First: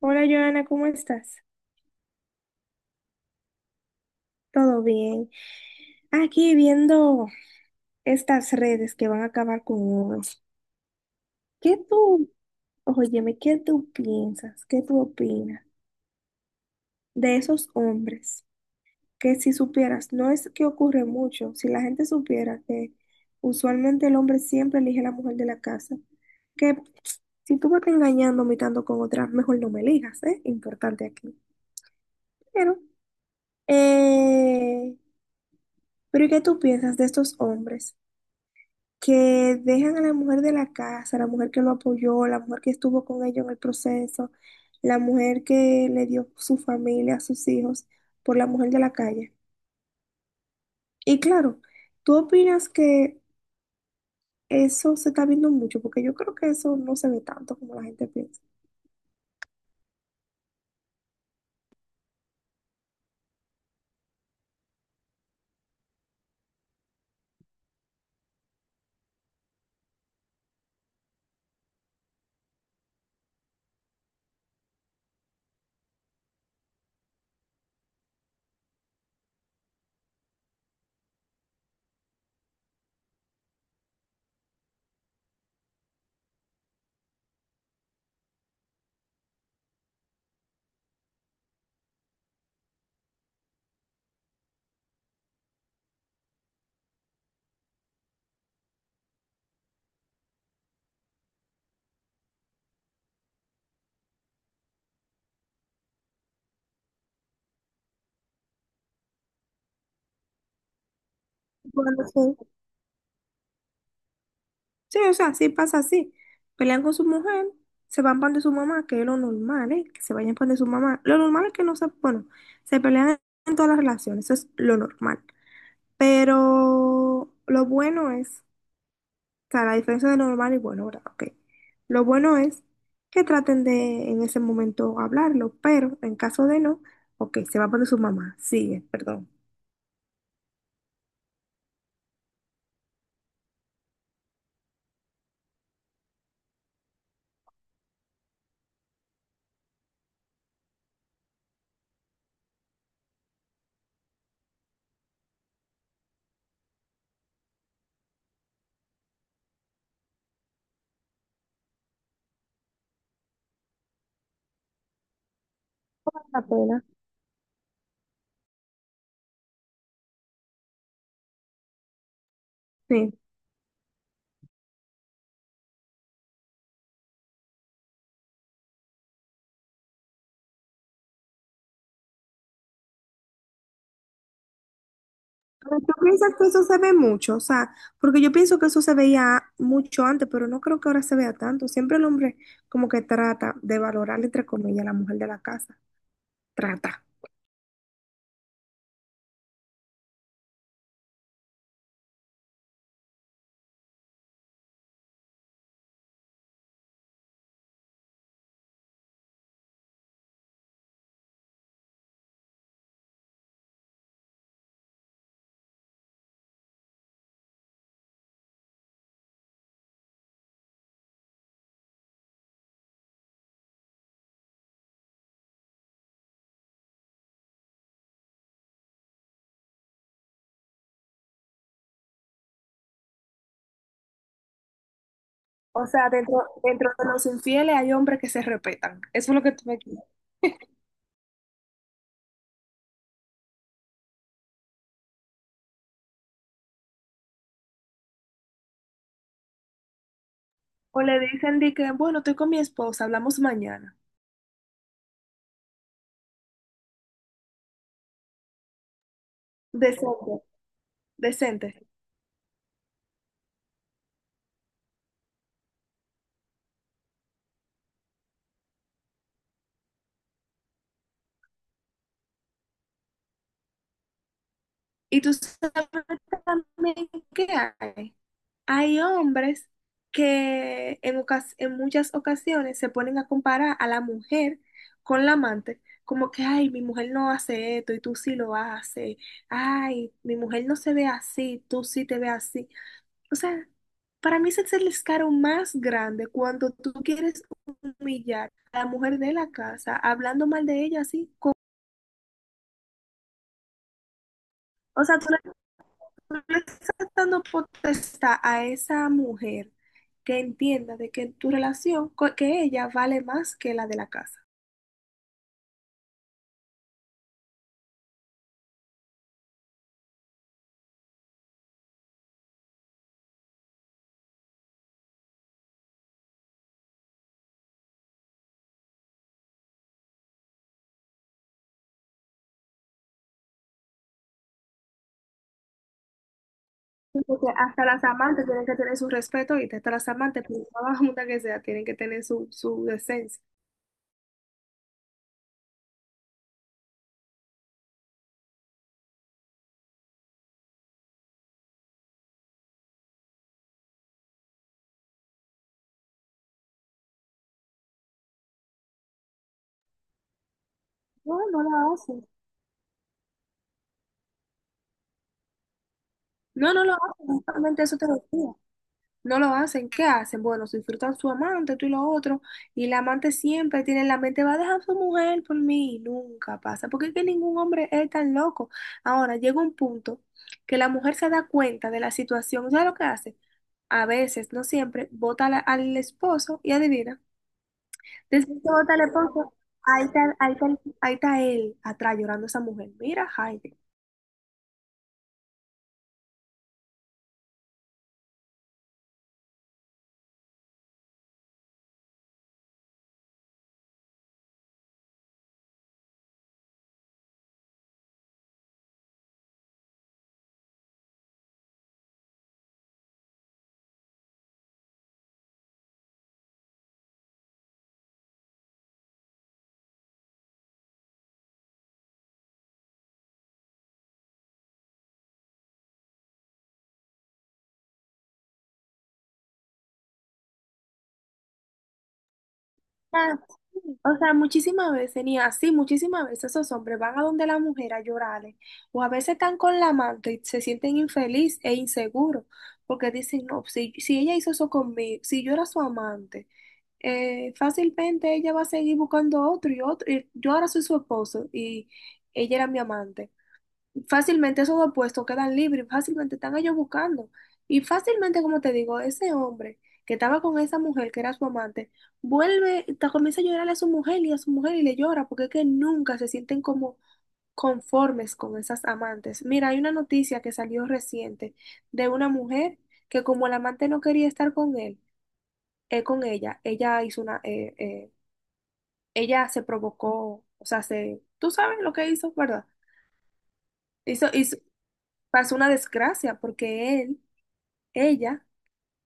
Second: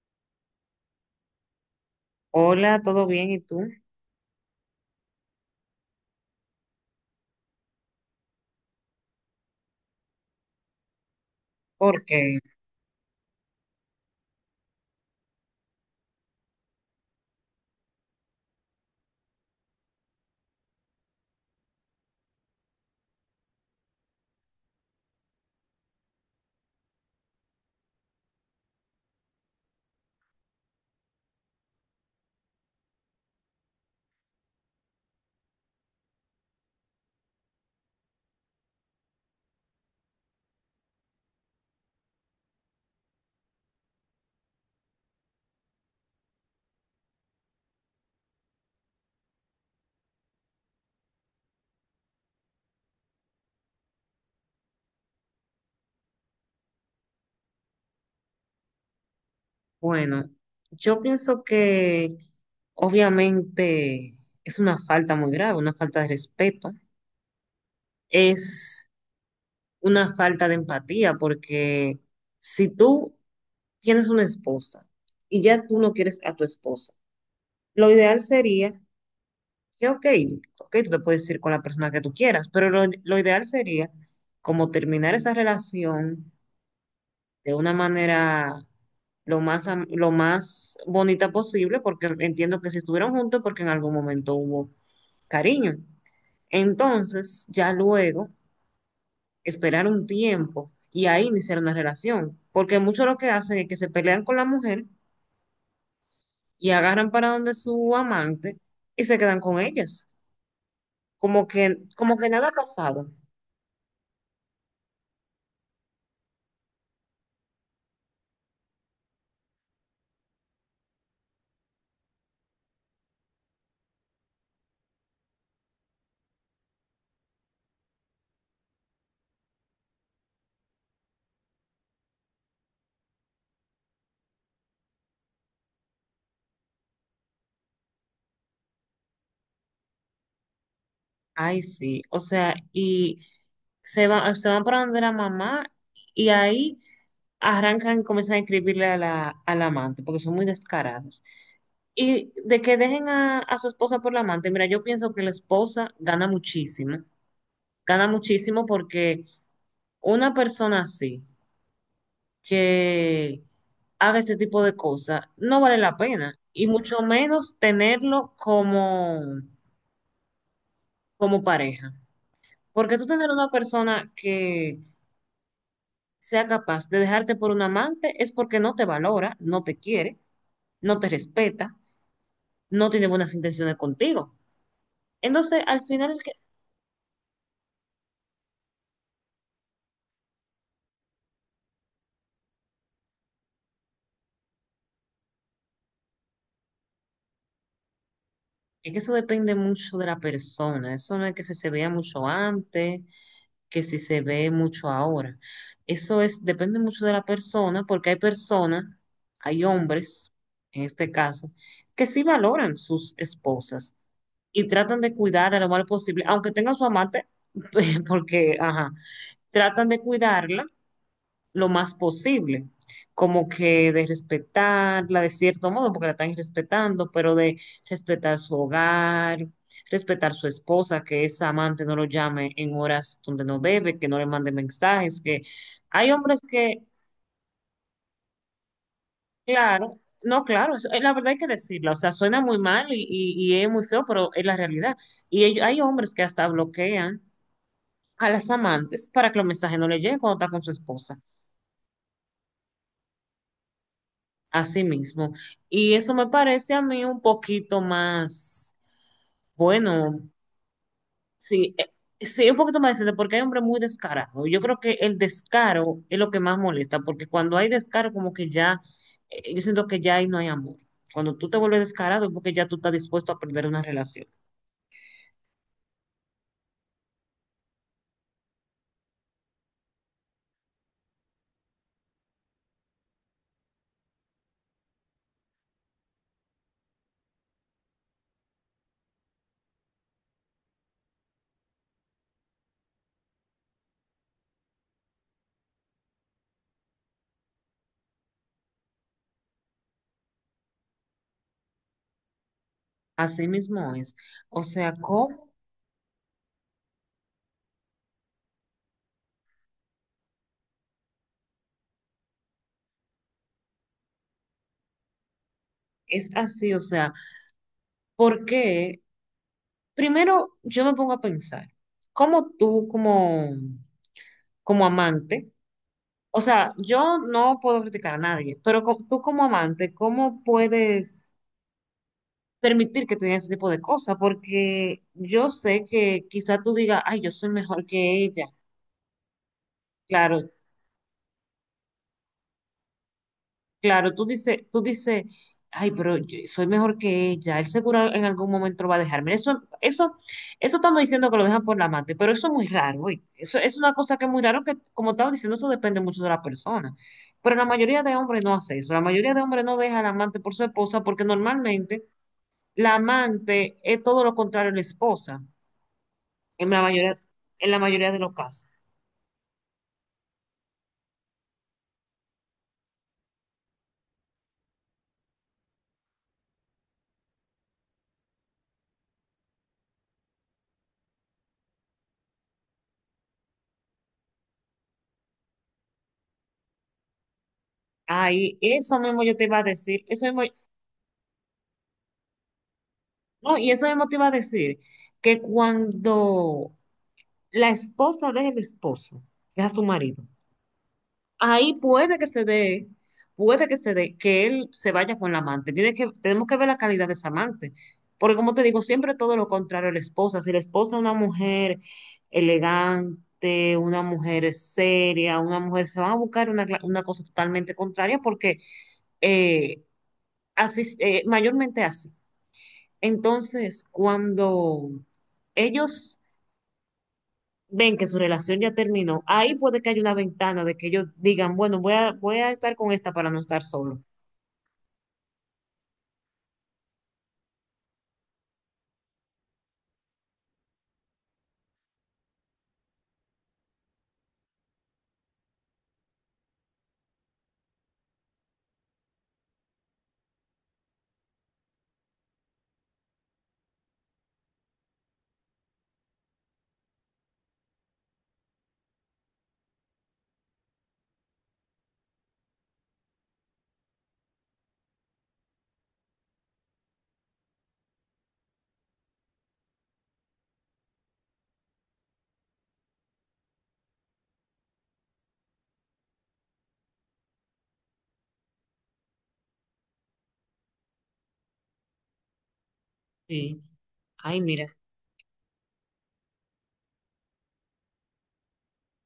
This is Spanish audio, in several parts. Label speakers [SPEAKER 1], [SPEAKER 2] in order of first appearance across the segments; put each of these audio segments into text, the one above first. [SPEAKER 1] Hola, Joana, ¿cómo estás?
[SPEAKER 2] Hola, ¿todo bien? ¿Y tú?
[SPEAKER 1] ¿Todo bien? Aquí viendo estas redes que van a acabar con uno. ¿Qué tú,
[SPEAKER 2] Porque,
[SPEAKER 1] óyeme, qué tú piensas, qué tú opinas de esos hombres que si supieras, no es que ocurre mucho, si la gente supiera que usualmente el hombre siempre elige a la mujer de la casa, que si tú me estás engañando, mitando con otras, mejor no me elijas, ¿eh? Importante aquí. Pero, eh, pero ¿y qué tú piensas de estos hombres que dejan a la mujer de la casa, la mujer que lo apoyó, la mujer que estuvo con ellos en el proceso, la mujer que le dio su familia, sus hijos, por la mujer de la calle? Y claro, ¿tú opinas que eso se está viendo mucho? Porque yo creo que eso no se ve tanto como la gente piensa.
[SPEAKER 2] bueno, yo pienso que obviamente es una falta muy grave, una falta de respeto, es una falta de empatía, porque si tú tienes una esposa y ya tú no quieres a tu esposa, lo ideal sería que, ok, ok, tú te puedes ir con la persona que tú quieras, pero lo ideal sería como terminar esa relación de una manera lo más bonita posible, porque entiendo que si estuvieron juntos, porque en algún momento hubo cariño. Entonces, ya luego, esperar un tiempo y ahí iniciar una relación, porque muchos lo que hacen es que se pelean con la mujer y agarran para donde su amante y se quedan con ellas, como que,
[SPEAKER 1] Bueno,
[SPEAKER 2] como que
[SPEAKER 1] sí.
[SPEAKER 2] nada ha pasado.
[SPEAKER 1] Sí, o sea, sí pasa así. Pelean con su mujer, se van pan de su mamá, que es lo normal, ¿eh? Que se vayan pan de su mamá. Lo normal es que no se, bueno, se pelean en todas las relaciones, eso es lo normal. Pero lo bueno es, o sea, la diferencia de lo normal y bueno, ¿verdad? Ok. Lo bueno es que traten de en ese momento hablarlo, pero en caso de no, ok, se va por su mamá. Sigue, perdón.
[SPEAKER 2] Ay, sí, o sea, y se van para donde la mamá y ahí arrancan, comienzan a escribirle a al amante, porque son muy descarados. Y de que dejen a su esposa por la amante, mira, yo pienso que la esposa gana muchísimo porque una persona así, que haga ese tipo de cosas, no vale la pena,
[SPEAKER 1] La
[SPEAKER 2] y
[SPEAKER 1] pena.
[SPEAKER 2] mucho menos tenerlo como, como pareja. Porque tú
[SPEAKER 1] Sí.
[SPEAKER 2] tener una persona que sea capaz de dejarte por un amante es porque no te valora, no te quiere, no te respeta, no tiene buenas intenciones contigo. Entonces,
[SPEAKER 1] Pero
[SPEAKER 2] al
[SPEAKER 1] ¿tú
[SPEAKER 2] final,
[SPEAKER 1] piensas que eso se ve mucho? O sea, porque yo pienso que eso se veía mucho antes, pero no creo que ahora se vea tanto. Siempre el hombre como que trata de valorar, entre comillas, a la mujer de la casa. Trata.
[SPEAKER 2] es que eso depende mucho de la persona. Eso no es que si se vea mucho antes, que si se ve mucho ahora. Eso es, depende mucho de la persona, porque hay personas, hay hombres, en este caso, que sí valoran sus esposas y tratan de cuidarla lo más posible, aunque tengan su amante, porque, ajá, tratan de cuidarla lo más posible, como que de respetarla de cierto modo, porque la están respetando, pero de respetar su hogar, respetar su esposa, que esa amante no lo llame en horas donde no debe, que no le mande mensajes, que
[SPEAKER 1] O
[SPEAKER 2] hay
[SPEAKER 1] sea, dentro,
[SPEAKER 2] hombres que,
[SPEAKER 1] dentro de los infieles hay hombres que se respetan. Eso es lo que tú me
[SPEAKER 2] claro,
[SPEAKER 1] dices.
[SPEAKER 2] no, claro, la verdad hay que decirla, o sea, suena muy mal y es muy feo, pero es la realidad. Hay hombres que hasta bloquean a las amantes para que los mensajes no le lleguen cuando está con su
[SPEAKER 1] O
[SPEAKER 2] esposa.
[SPEAKER 1] le dicen de que, bueno, estoy con mi esposa, hablamos mañana.
[SPEAKER 2] Así mismo. Y eso me parece a mí un poquito más, bueno,
[SPEAKER 1] Decente, decente.
[SPEAKER 2] sí, sí, un poquito más decente, porque hay hombres muy descarados. Yo creo que el descaro es lo que más molesta, porque cuando hay descaro, como que ya, yo siento que ya ahí no hay amor. Cuando tú te vuelves descarado es porque ya tú estás dispuesto a perder una relación.
[SPEAKER 1] ¿Y tú sabes qué hay? Hay hombres que en, ocas- en muchas ocasiones se ponen a comparar a la mujer con la amante, como que, ay, mi mujer no hace esto y tú sí lo haces, ay, mi mujer no se ve así, tú sí te ves así. O sea, para mí ese es el escaro más grande cuando tú quieres humillar a la mujer de la casa, hablando mal de ella así.
[SPEAKER 2] Así mismo es. O sea,
[SPEAKER 1] O sea, tú le,
[SPEAKER 2] ¿cómo
[SPEAKER 1] tú le estás dando potestad a esa mujer que entienda de que tu relación, co- que ella vale más que la de la casa.
[SPEAKER 2] es así? O sea, porque primero yo me pongo a pensar, ¿cómo tú como amante? O sea, yo no puedo criticar a nadie, pero tú como amante, ¿cómo puedes permitir que te digan ese tipo de cosas? Porque yo sé que quizá tú digas, ay,
[SPEAKER 1] Sí.
[SPEAKER 2] yo
[SPEAKER 1] Porque
[SPEAKER 2] soy
[SPEAKER 1] hasta
[SPEAKER 2] mejor
[SPEAKER 1] las
[SPEAKER 2] que
[SPEAKER 1] amantes
[SPEAKER 2] ella.
[SPEAKER 1] tienen que tener su respeto y hasta las amantes,
[SPEAKER 2] Claro,
[SPEAKER 1] por más junta que sea, tienen que tener su, su decencia.
[SPEAKER 2] claro, tú dices, ay, pero yo soy mejor que ella, él seguro en algún momento lo va a dejar. Mira, eso estamos diciendo que lo dejan por la amante, pero eso es muy raro, ¿oíste? Eso es una cosa que es muy raro que, como estaba diciendo, eso depende mucho de la persona. Pero la mayoría de hombres no hace eso, la mayoría de hombres no deja al amante por su esposa porque
[SPEAKER 1] No, no la
[SPEAKER 2] normalmente
[SPEAKER 1] hacen.
[SPEAKER 2] la amante es todo lo contrario a la esposa, en
[SPEAKER 1] No,
[SPEAKER 2] la
[SPEAKER 1] no lo
[SPEAKER 2] mayoría,
[SPEAKER 1] hacen.
[SPEAKER 2] en la
[SPEAKER 1] Justamente eso te
[SPEAKER 2] mayoría
[SPEAKER 1] lo
[SPEAKER 2] de los
[SPEAKER 1] decía.
[SPEAKER 2] casos.
[SPEAKER 1] No lo hacen, ¿qué hacen? Bueno, se disfrutan su amante, tú y lo otro, y la amante siempre tiene en la mente, va a dejar a su mujer por mí, y nunca pasa, porque es que ningún hombre es tan loco. Ahora, llega un punto que la mujer se da cuenta de la situación, ¿sabes lo que hace? A veces, no siempre, vota a la- al esposo y adivina.
[SPEAKER 2] Ay,
[SPEAKER 1] Después que vota
[SPEAKER 2] eso
[SPEAKER 1] al
[SPEAKER 2] mismo yo te
[SPEAKER 1] esposo,
[SPEAKER 2] iba a decir,
[SPEAKER 1] ahí
[SPEAKER 2] eso
[SPEAKER 1] está,
[SPEAKER 2] mismo,
[SPEAKER 1] ahí está, ahí está él atrás llorando a esa mujer. Mira,
[SPEAKER 2] no, y
[SPEAKER 1] Jaime.
[SPEAKER 2] eso mismo te iba a decir que cuando la esposa del esposo, que es a su marido. Ahí puede que se dé, puede que se dé, que él se vaya con la amante. Tenemos que ver la calidad de esa amante. Porque como te digo, siempre todo lo contrario a la esposa. Si la esposa es una mujer elegante, una mujer seria, una mujer, se van a buscar una cosa totalmente contraria porque eh, así, mayormente así. Entonces, cuando ellos ven que su relación ya terminó, ahí puede que haya una ventana de que ellos digan, bueno, voy a estar con esta para no
[SPEAKER 1] Ah.
[SPEAKER 2] estar solo.
[SPEAKER 1] O sea, muchísimas veces, ni así, muchísimas veces esos hombres van a donde la mujer a llorarle, o a veces están con la amante y se sienten infeliz e inseguros, porque dicen, no, si, si ella hizo eso conmigo, si yo era su amante, fácilmente ella va a seguir buscando otro y otro, y yo ahora soy su esposo y ella era mi amante. Fácilmente esos dos puestos quedan libres, fácilmente están ellos buscando. Y fácilmente, como te digo, ese hombre que estaba con esa mujer que era su amante, vuelve, ta- comienza a llorarle a su mujer y a su mujer y le llora, porque es que nunca se sienten como conformes con esas amantes. Mira, hay una noticia que salió reciente de una mujer que como el amante no quería estar con él, con ella, ella hizo una, ella se provocó, o sea, se, tú sabes lo que hizo, ¿verdad?
[SPEAKER 2] Sí,
[SPEAKER 1] hizo
[SPEAKER 2] ay,
[SPEAKER 1] hizo
[SPEAKER 2] mira,
[SPEAKER 1] pasó una desgracia porque él, ella,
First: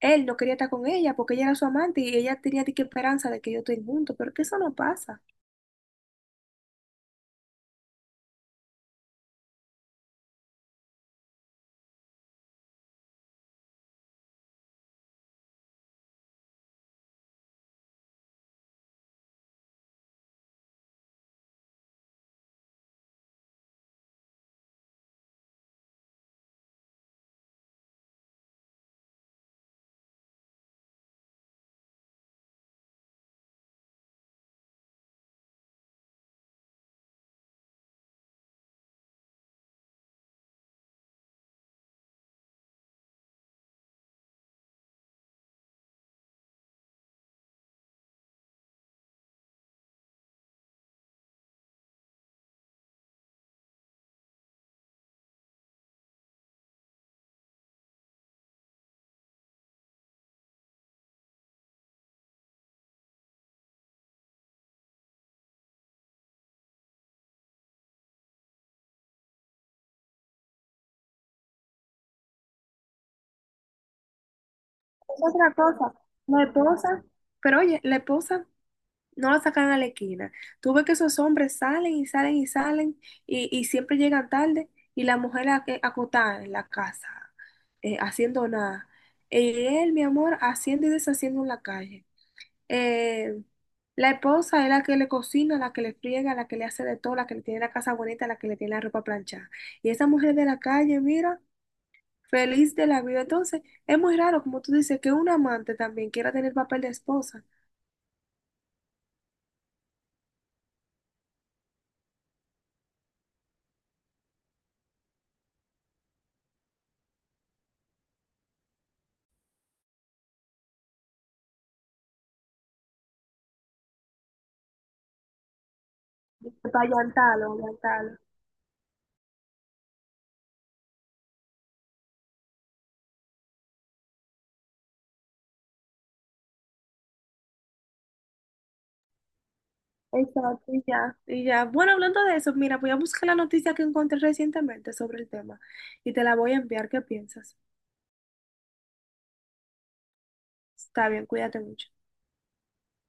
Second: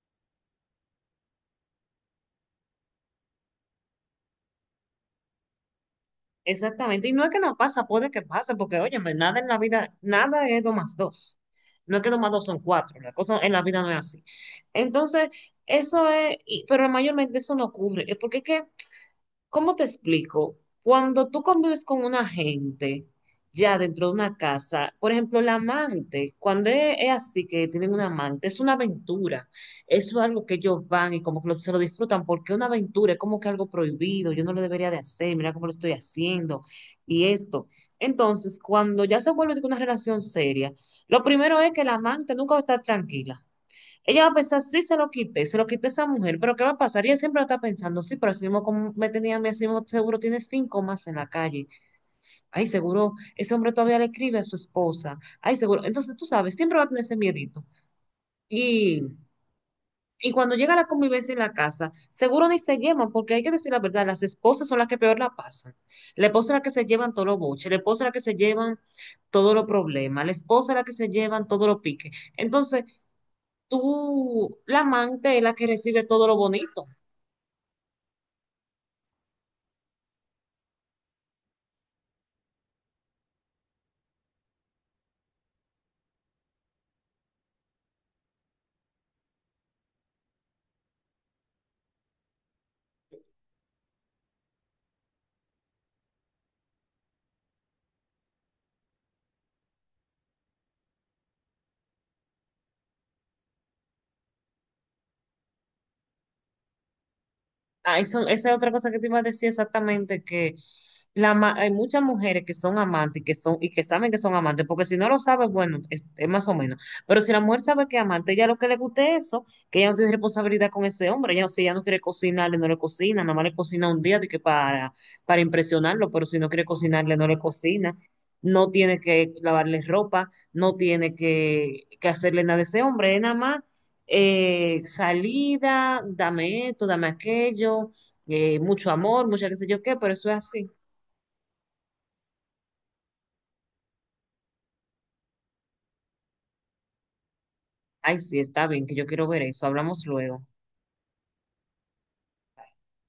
[SPEAKER 1] él no quería estar con ella porque ella era su amante y ella tenía de que esperanza de que yo estén juntos, pero que eso no pasa.
[SPEAKER 2] exactamente. Y no es que no pasa, puede que pase, porque oye, nada en la vida, nada es dos más dos. No es que dos más dos son cuatro, la cosa en la vida no es así. Entonces, eso es, y- pero mayormente eso no ocurre, es porque es que ¿cómo te explico? Cuando tú convives con una gente ya dentro de una casa, por ejemplo, la amante, cuando es así que tienen una amante, es una aventura, es algo que ellos van y como que se lo disfrutan, porque una aventura es como que algo prohibido, yo no lo debería de hacer, mira cómo lo estoy haciendo y esto. Entonces, cuando ya se vuelve de que una relación seria, lo primero es que la amante nunca va a estar tranquila. Ella va a pensar, sí, se lo quité a esa mujer, pero ¿qué va a pasar? Ella siempre va a estar pensando, sí, pero así mismo como me tenía, a mí, así mismo seguro tiene cinco más en la calle. Ay, seguro, ese hombre todavía le escribe a su esposa. Ay, seguro. Entonces, tú sabes, siempre va a tener ese miedito. Y, y cuando llega la convivencia en la casa, seguro ni se llevan, porque hay que decir la verdad, las esposas son las que peor la pasan. La esposa es la que se llevan todos los boches, la esposa es la que se llevan todos los problemas, la esposa es la que se llevan todos los piques. Entonces, tú, la
[SPEAKER 1] Es
[SPEAKER 2] amante es la
[SPEAKER 1] otra
[SPEAKER 2] que
[SPEAKER 1] cosa.
[SPEAKER 2] recibe todo lo
[SPEAKER 1] La
[SPEAKER 2] bonito.
[SPEAKER 1] esposa, pero oye, la esposa no la sacan a la esquina. Tú ves que esos hombres salen y salen y salen y siempre llegan tarde y la mujer a- acotada en la casa, haciendo nada. Y él, mi amor, haciendo y deshaciendo en la calle. eh, la esposa es la que le cocina, la que le friega, la que le hace de todo, la que le tiene la casa bonita, la que le tiene la ropa planchada. Y esa mujer de la calle, mira, feliz de la vida. Entonces, es muy raro, como tú dices, que un amante también quiera tener papel de esposa.
[SPEAKER 2] Ah, eso, esa es otra cosa que te iba a decir exactamente, que hay muchas mujeres que son amantes y que son, y que saben que son amantes, porque si no lo sabes, bueno, es más o menos. Pero si la mujer sabe que es amante, ella lo que le guste es eso, que ella no tiene responsabilidad con ese hombre, ella, no, si ella no quiere cocinarle, no le cocina, nada más le cocina un día de que para impresionarlo, pero si no quiere
[SPEAKER 1] Para
[SPEAKER 2] cocinarle, no le
[SPEAKER 1] allantarlo,
[SPEAKER 2] cocina.
[SPEAKER 1] allantarlo.
[SPEAKER 2] No tiene que lavarle ropa, no tiene que hacerle nada a ese hombre, es nada más salida, dame esto, dame aquello, mucho amor, mucha qué sé yo qué, pero eso es así.
[SPEAKER 1] Exacto, y ya, y ya. Bueno, hablando de eso, mira, voy a buscar la noticia que encontré recientemente sobre el tema y te la voy a enviar. ¿Qué piensas?
[SPEAKER 2] Ay, sí, está bien, que yo quiero ver eso. Hablamos luego.
[SPEAKER 1] Está bien, cuídate mucho.